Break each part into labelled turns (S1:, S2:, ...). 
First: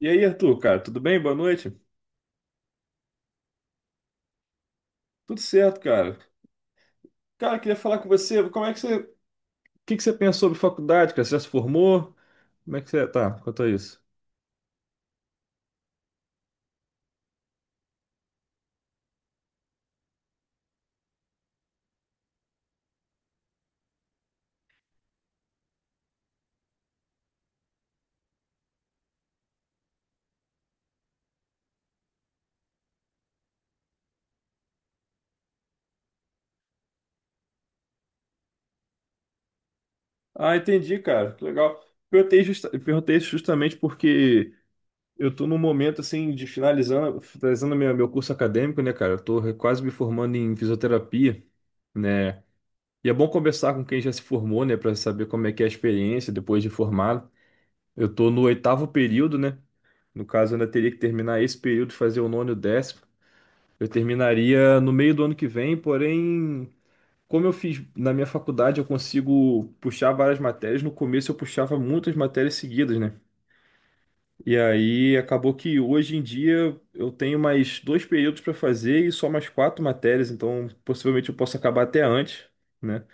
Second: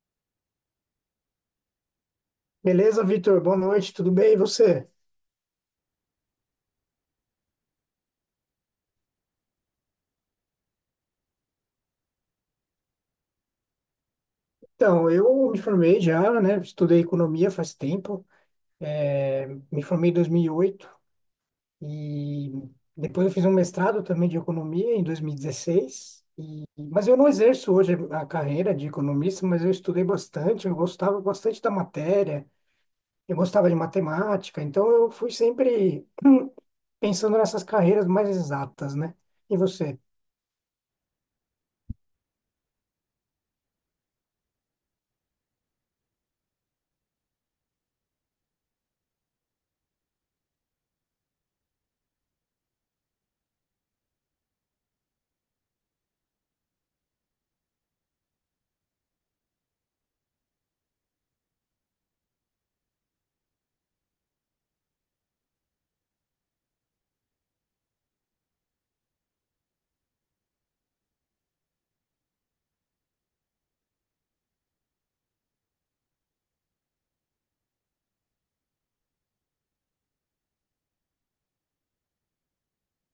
S1: E aí, Arthur, cara, tudo bem? Boa noite.
S2: Beleza, Vitor? Boa noite, tudo bem? E você?
S1: Tudo certo, cara. Cara, queria falar com você. Como é que o que que você pensa sobre faculdade, cara? Você já se formou? Como é que você tá quanto a isso?
S2: Então, eu me formei já, né? Estudei economia faz tempo, me formei em 2008 e oito e depois eu fiz um mestrado também de economia em 2016. E- dezesseis. Mas eu não exerço hoje a carreira de economista, mas eu estudei bastante, eu gostava bastante da matéria, eu gostava de matemática, então eu fui sempre pensando nessas carreiras mais exatas, né? E você?
S1: Ah, entendi, cara. Que legal. Perguntei, perguntei isso justamente porque eu tô num momento assim de finalizando meu curso acadêmico, né, cara? Eu tô quase me formando em fisioterapia, né? E é bom conversar com quem já se formou, né, pra saber como é que é a experiência depois de formado. Eu tô no oitavo período, né? No caso, eu ainda teria que terminar esse período, fazer o nono e o 10º. Eu terminaria no meio do ano que vem, porém, como eu fiz na minha faculdade, eu consigo puxar várias matérias. No começo, eu puxava muitas matérias seguidas, né? E aí acabou que hoje em dia eu tenho mais dois períodos para fazer e só mais quatro matérias, então possivelmente eu posso acabar até antes. Né?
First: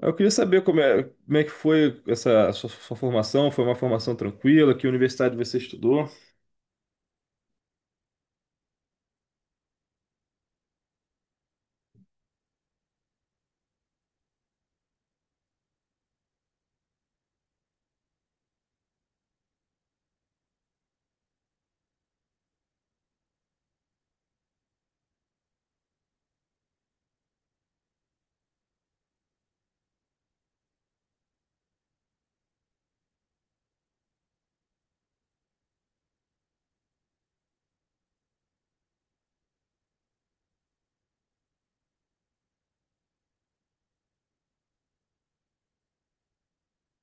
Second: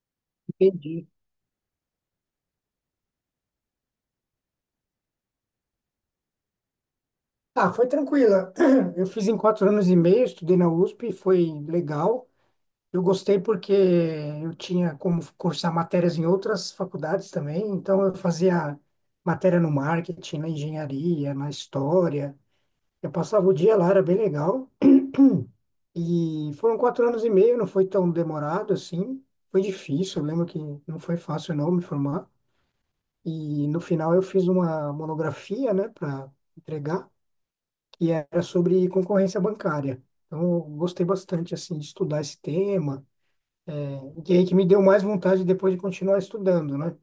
S1: Eu queria saber como é,
S2: Entendi.
S1: como é que foi essa sua formação. Foi uma formação tranquila? Que universidade você estudou?
S2: Ah, foi tranquila. Eu fiz em 4 anos e meio, estudei na USP, foi legal. Eu gostei porque eu tinha como cursar matérias em outras faculdades também, então eu fazia matéria no marketing, na engenharia, na história. Eu passava o dia lá, era bem legal. E foram 4 anos e meio, não foi tão demorado assim. Foi difícil, eu lembro que não foi fácil não me formar. E no final eu fiz uma monografia, né, para entregar, que era sobre concorrência bancária. Então eu gostei bastante assim de estudar esse tema. O que que me deu mais vontade depois de continuar estudando, né?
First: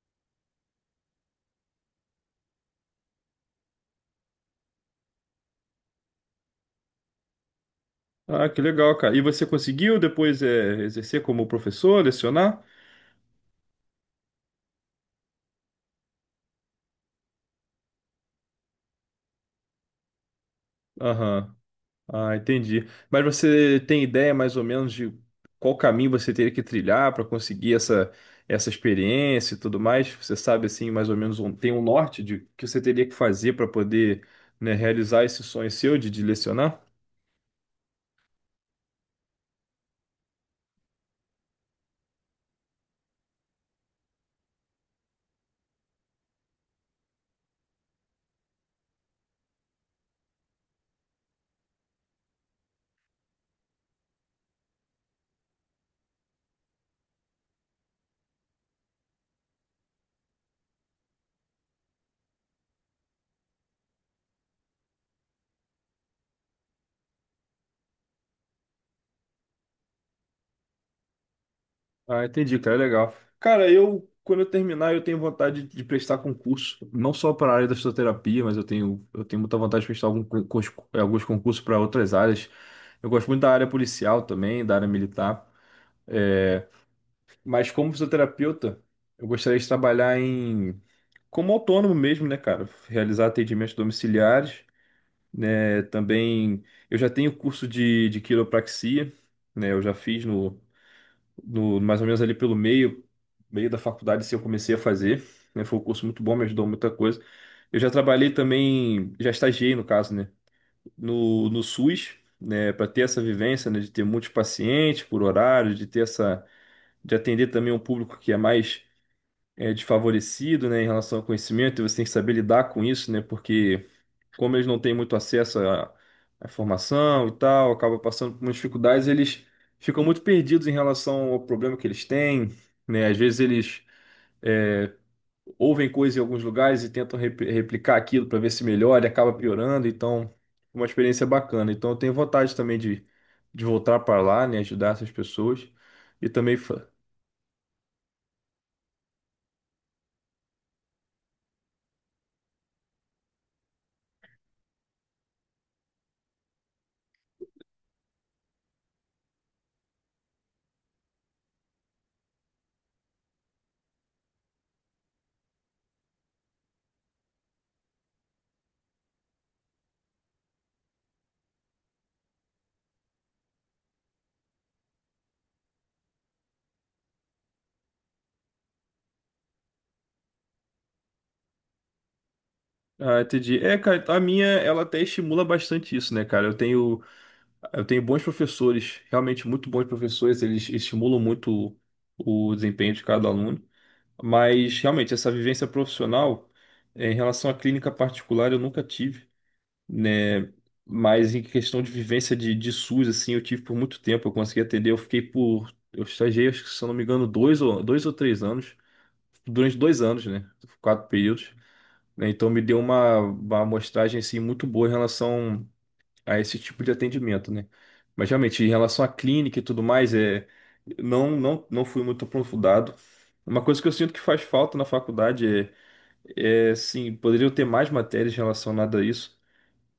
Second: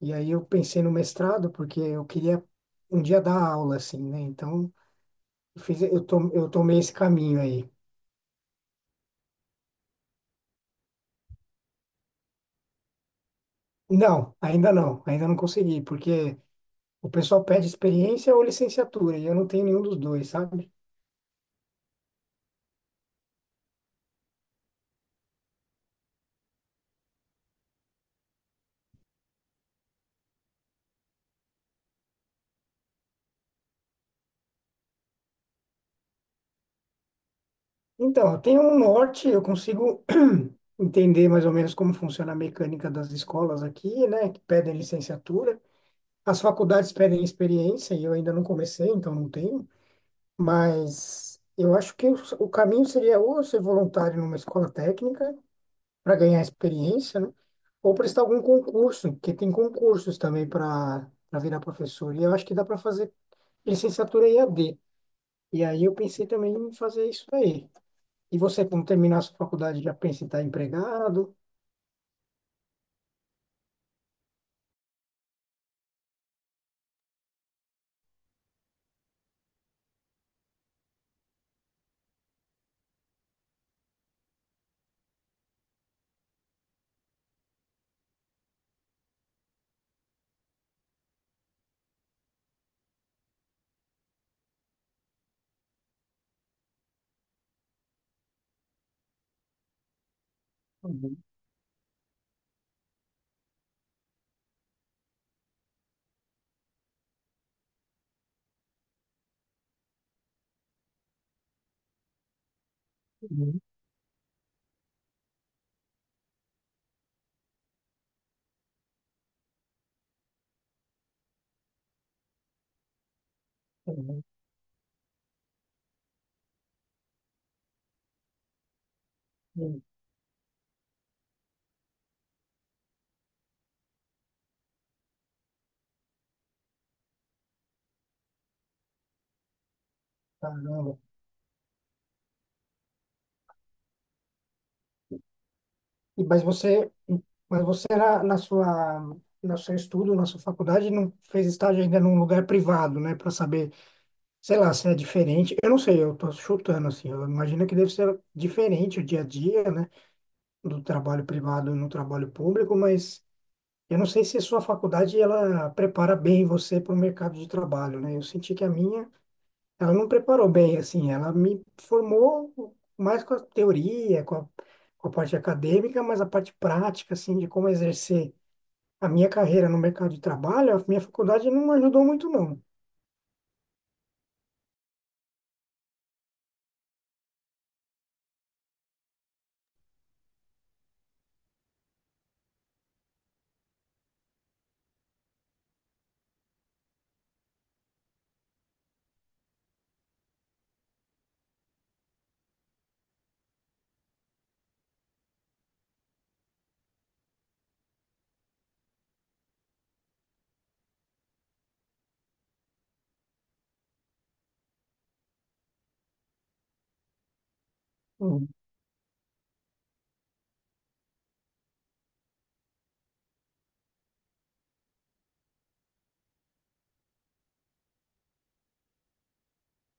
S2: E aí eu pensei no mestrado, porque eu queria um dia dar aula, assim, né? Então, eu fiz, eu, to, eu tomei esse caminho aí.
S1: Ah, que legal, cara. E você conseguiu depois exercer como professor, lecionar?
S2: Não, ainda não, ainda não consegui, porque o pessoal pede experiência ou licenciatura, e eu não tenho nenhum dos dois, sabe?
S1: Aham. Ah, entendi. Mas você tem ideia mais ou menos de qual caminho você teria que trilhar para conseguir essa experiência e tudo mais? Você sabe, assim, mais ou menos, um, tem um norte de que você teria que fazer para poder, né, realizar esse sonho seu de lecionar?
S2: Então, eu tenho um norte, eu consigo entender mais ou menos como funciona a mecânica das escolas aqui, né? Que pedem licenciatura. As faculdades pedem experiência, e eu ainda não comecei, então não tenho. Mas eu acho que o caminho seria ou eu ser voluntário numa escola técnica para ganhar experiência, né? Ou prestar algum concurso, porque tem concursos também para virar professor. E eu acho que dá para fazer licenciatura e EAD. E aí eu pensei também em fazer isso aí. E você, quando terminar a sua faculdade, já pensa em estar empregado?
S1: Ah, entendi, cara, legal. Cara, quando eu terminar, eu tenho vontade de prestar concurso, não só para a área da fisioterapia, mas eu tenho muita vontade de prestar algum alguns concursos para outras áreas. Eu gosto muito da área policial também, da área militar. É, mas como fisioterapeuta, eu gostaria de trabalhar como autônomo mesmo, né, cara? Realizar atendimentos domiciliares, né? Também, eu já tenho curso de quiropraxia, né? Eu já fiz no
S2: Uhum,
S1: no, mais ou menos ali pelo meio da faculdade, se eu comecei a fazer, né? Foi um curso muito bom, me ajudou muita coisa. Eu já trabalhei também, já estagiei no caso, né? No SUS, né? Para ter essa
S2: uhum,
S1: vivência, né? De ter muitos pacientes por horário, de atender também um público que é mais desfavorecido, né? Em relação ao conhecimento, e você tem que saber lidar com isso, né? Porque
S2: uhum,
S1: como eles não têm muito acesso à informação e tal, acaba passando por umas dificuldades, eles
S2: uhum.
S1: ficam muito perdidos em relação ao problema que eles têm, né? Às vezes eles é, ouvem coisas em alguns lugares e tentam replicar aquilo para ver se melhora e acaba piorando, então é uma
S2: Caramba.
S1: experiência bacana. Então eu tenho vontade também de voltar para lá, né? Ajudar essas pessoas e
S2: Mas
S1: também
S2: você, mas você na, na sua, no seu estudo, na sua faculdade, não fez estágio ainda num lugar privado, né? Para saber, sei lá, se é diferente. Eu não sei, eu tô chutando assim. Eu imagino que deve ser diferente o dia a dia, né? Do trabalho privado no trabalho público, mas eu não sei se a sua faculdade ela prepara bem você para o mercado de trabalho, né? Eu senti que a minha ela não preparou bem, assim, ela me formou mais com a teoria, com a parte acadêmica, mas a parte prática, assim, de como exercer a minha carreira no mercado de trabalho, a minha faculdade não ajudou muito, não.
S1: ah, entendi. É, cara, a minha, ela até estimula bastante isso, né, cara? Eu tenho bons professores, realmente muito bons professores, eles estimulam muito o desempenho de cada aluno, mas realmente essa vivência profissional, em relação à clínica particular, eu nunca tive, né? Mas em questão de vivência de SUS, assim, eu tive por muito tempo, eu consegui atender, eu fiquei eu estagiei, acho que, se eu não me engano, dois ou três anos, durante 2 anos, né? Quatro períodos, né? Então me deu uma amostragem, assim, muito boa em relação a esse tipo de atendimento, né? Mas
S2: Uhum.
S1: realmente, em relação à clínica e tudo mais, não, não, não fui muito aprofundado. Uma coisa que eu sinto que faz falta na faculdade é sim, poderiam ter mais matérias relacionadas a isso,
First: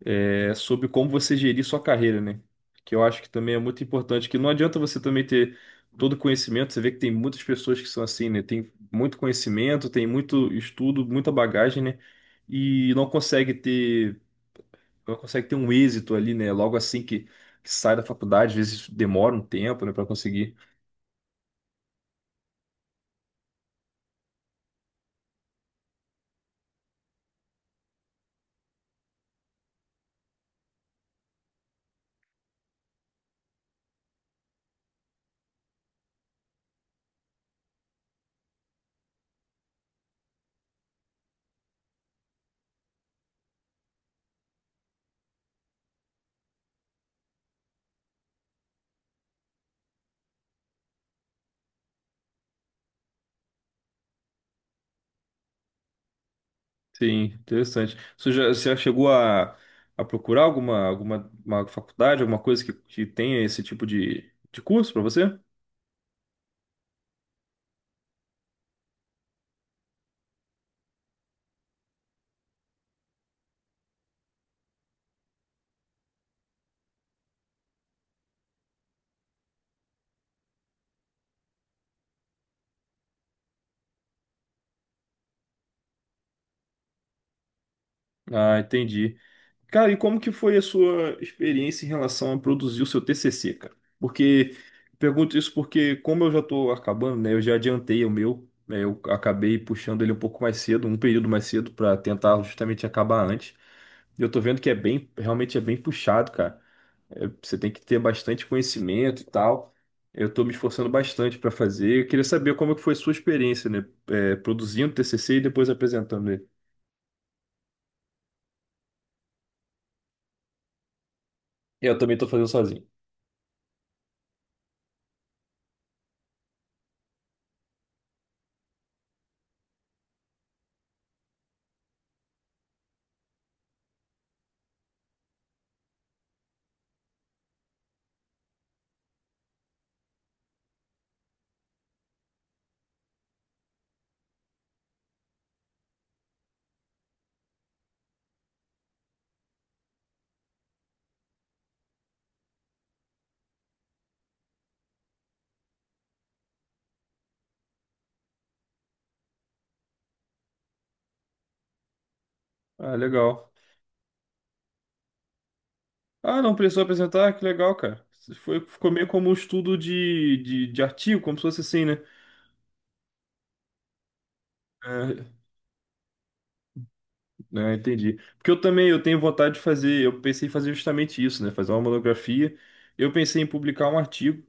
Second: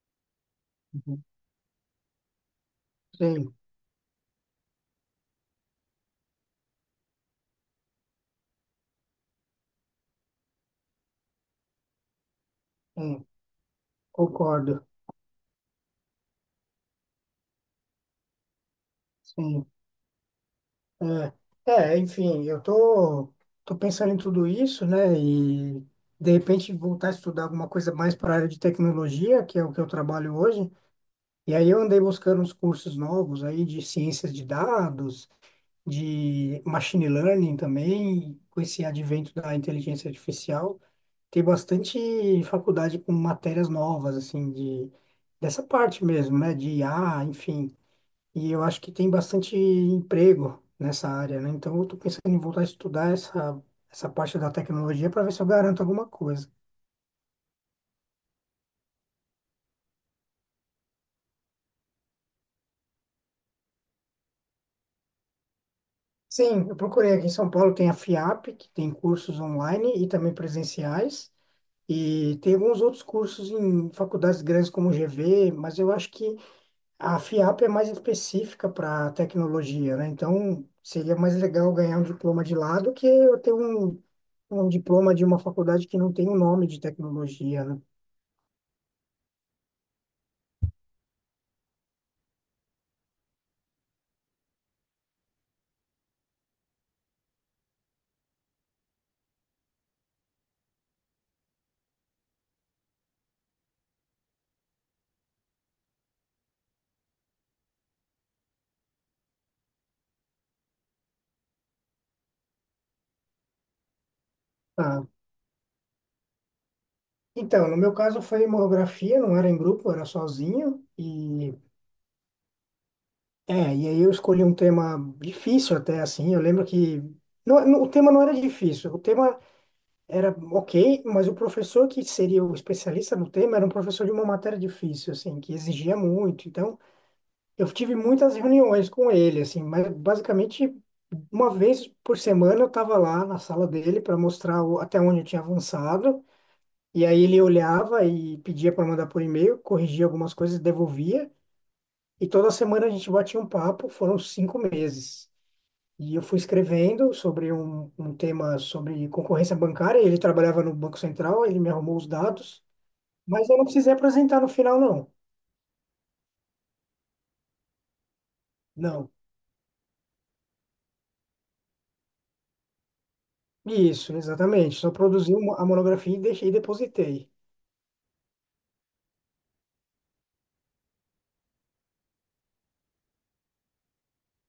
S1: sobre como você gerir sua carreira, né? Que eu acho que também
S2: Sim,
S1: é muito importante, que não adianta você também ter todo o conhecimento, você vê que tem muitas pessoas que são assim, né? Tem muito conhecimento, tem muito estudo, muita bagagem, né? E não
S2: sim,
S1: consegue ter,
S2: concordo,
S1: ela consegue ter um êxito ali, né? Logo assim que sai da faculdade, às vezes demora um
S2: sim.
S1: tempo, né, para conseguir.
S2: É, é, enfim, eu tô pensando em tudo isso, né, e de repente voltar a estudar alguma coisa mais para a área de tecnologia, que é o que eu trabalho hoje. E aí eu andei buscando uns cursos novos aí de ciências de dados, de machine learning também, com esse advento da inteligência artificial, tem bastante faculdade com matérias novas assim de dessa parte mesmo, né, de IA, enfim. E eu acho que tem bastante emprego nessa área, né? Então eu tô pensando em voltar a estudar essa parte da tecnologia para ver se eu garanto alguma coisa.
S1: Sim, interessante. Você já chegou a procurar alguma, alguma uma faculdade, alguma coisa que tenha esse tipo de curso para você?
S2: Sim, eu procurei aqui em São Paulo, tem a FIAP, que tem cursos online e também presenciais. E tem alguns outros cursos em faculdades grandes como o GV, mas eu acho que a FIAP é mais específica para tecnologia, né? Então, seria mais legal ganhar um diploma de lá do que eu ter um diploma de uma faculdade que não tem o nome de tecnologia, né?
S1: Ah, entendi. Cara, e como que foi a sua experiência em relação a produzir o seu TCC, cara? Porque pergunto isso porque como eu já estou acabando, né? Eu já adiantei o meu, né? Eu acabei puxando ele um pouco mais cedo, um período mais cedo para tentar justamente acabar antes. E eu tô vendo que é bem, realmente é bem puxado, cara. É, você tem que ter bastante conhecimento e tal. Eu tô me esforçando bastante para fazer. Eu queria saber como é que foi a sua experiência, né? É, produzindo
S2: Tá.
S1: TCC e depois apresentando ele.
S2: Então, no meu caso foi monografia, não era em grupo, era sozinho. E,
S1: Eu também tô fazendo sozinho.
S2: e aí eu escolhi um tema difícil até, assim. Eu lembro que... Não, não, o tema não era difícil, o tema era ok, mas o professor que seria o especialista no tema era um professor de uma matéria difícil, assim, que exigia muito. Então, eu tive muitas reuniões com ele, assim, mas basicamente uma vez por semana eu estava lá na sala dele para mostrar o- até onde eu tinha avançado. E aí ele olhava e pedia para mandar por e-mail, corrigia algumas coisas, devolvia. E toda semana a gente batia um papo, foram 5 meses. E eu fui escrevendo sobre um tema sobre concorrência bancária. Ele trabalhava no Banco Central, ele me arrumou os dados,
S1: Ah,
S2: mas
S1: legal.
S2: eu não precisei apresentar no final, não.
S1: Ah, não precisou apresentar? Que legal, cara. Foi, ficou meio
S2: Não.
S1: como um estudo de artigo, como se fosse assim, né?
S2: Isso, exatamente. Só
S1: É,
S2: produzi uma- a monografia e deixei e depositei.
S1: é, entendi. Porque eu também eu tenho vontade de fazer, eu pensei em fazer justamente isso, né? Fazer uma monografia. Eu pensei em publicar um artigo,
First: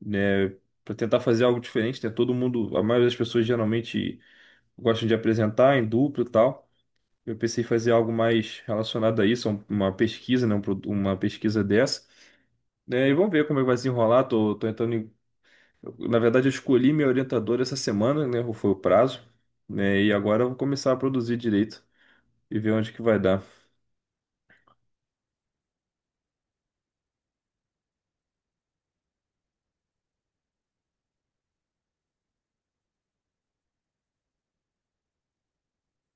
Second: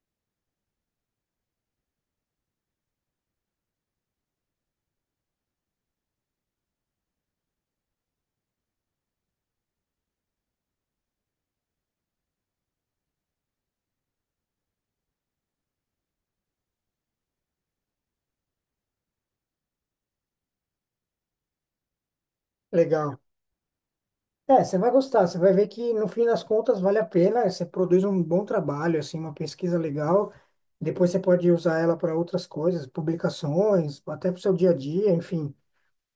S1: né? Para tentar fazer algo diferente, né? Todo mundo, a maioria das pessoas geralmente gostam de apresentar em duplo e tal. Eu pensei em fazer algo mais relacionado a isso, uma pesquisa, né? Uma pesquisa dessa, né? E vamos ver como é que vai se enrolar. Tô, tô entrando em Na verdade, eu escolhi meu orientador essa semana, né? Foi o prazo, né? E agora eu vou começar a produzir direito e ver onde que vai
S2: Legal.
S1: dar.
S2: É, você vai gostar, você vai ver que no fim das contas vale a pena, você produz um bom trabalho, assim, uma pesquisa legal. Depois você pode usar ela para outras coisas, publicações, até para o seu dia a dia, enfim.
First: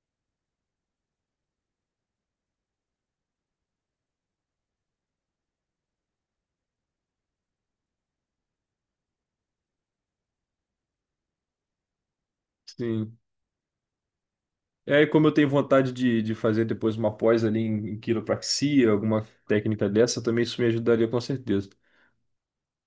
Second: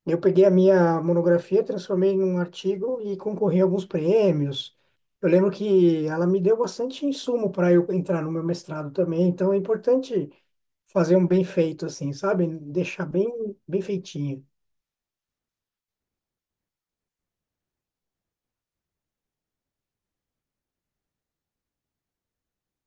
S2: Eu peguei a minha monografia, transformei em um artigo e concorri a alguns prêmios. Eu lembro que ela me deu bastante insumo para eu entrar no meu mestrado também, então é importante fazer um bem feito assim, sabe? Deixar
S1: Sim.
S2: bem, bem feitinho.
S1: E aí, como eu tenho vontade de fazer depois uma pós ali em quiropraxia, alguma técnica dessa, também isso me ajudaria com certeza.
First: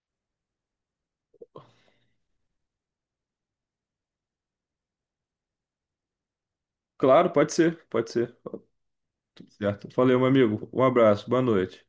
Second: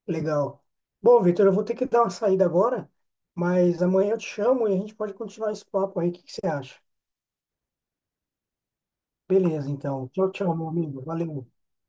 S2: Legal. Bom, Vitor, eu vou ter que dar uma saída agora, mas amanhã eu te chamo e a gente pode continuar esse papo aí. O que que você acha?
S1: Claro, pode ser, pode ser. Tudo
S2: Beleza,
S1: certo.
S2: então.
S1: Valeu, meu
S2: Tchau, tchau, meu
S1: amigo. Um
S2: amigo.
S1: abraço, boa
S2: Valeu.
S1: noite.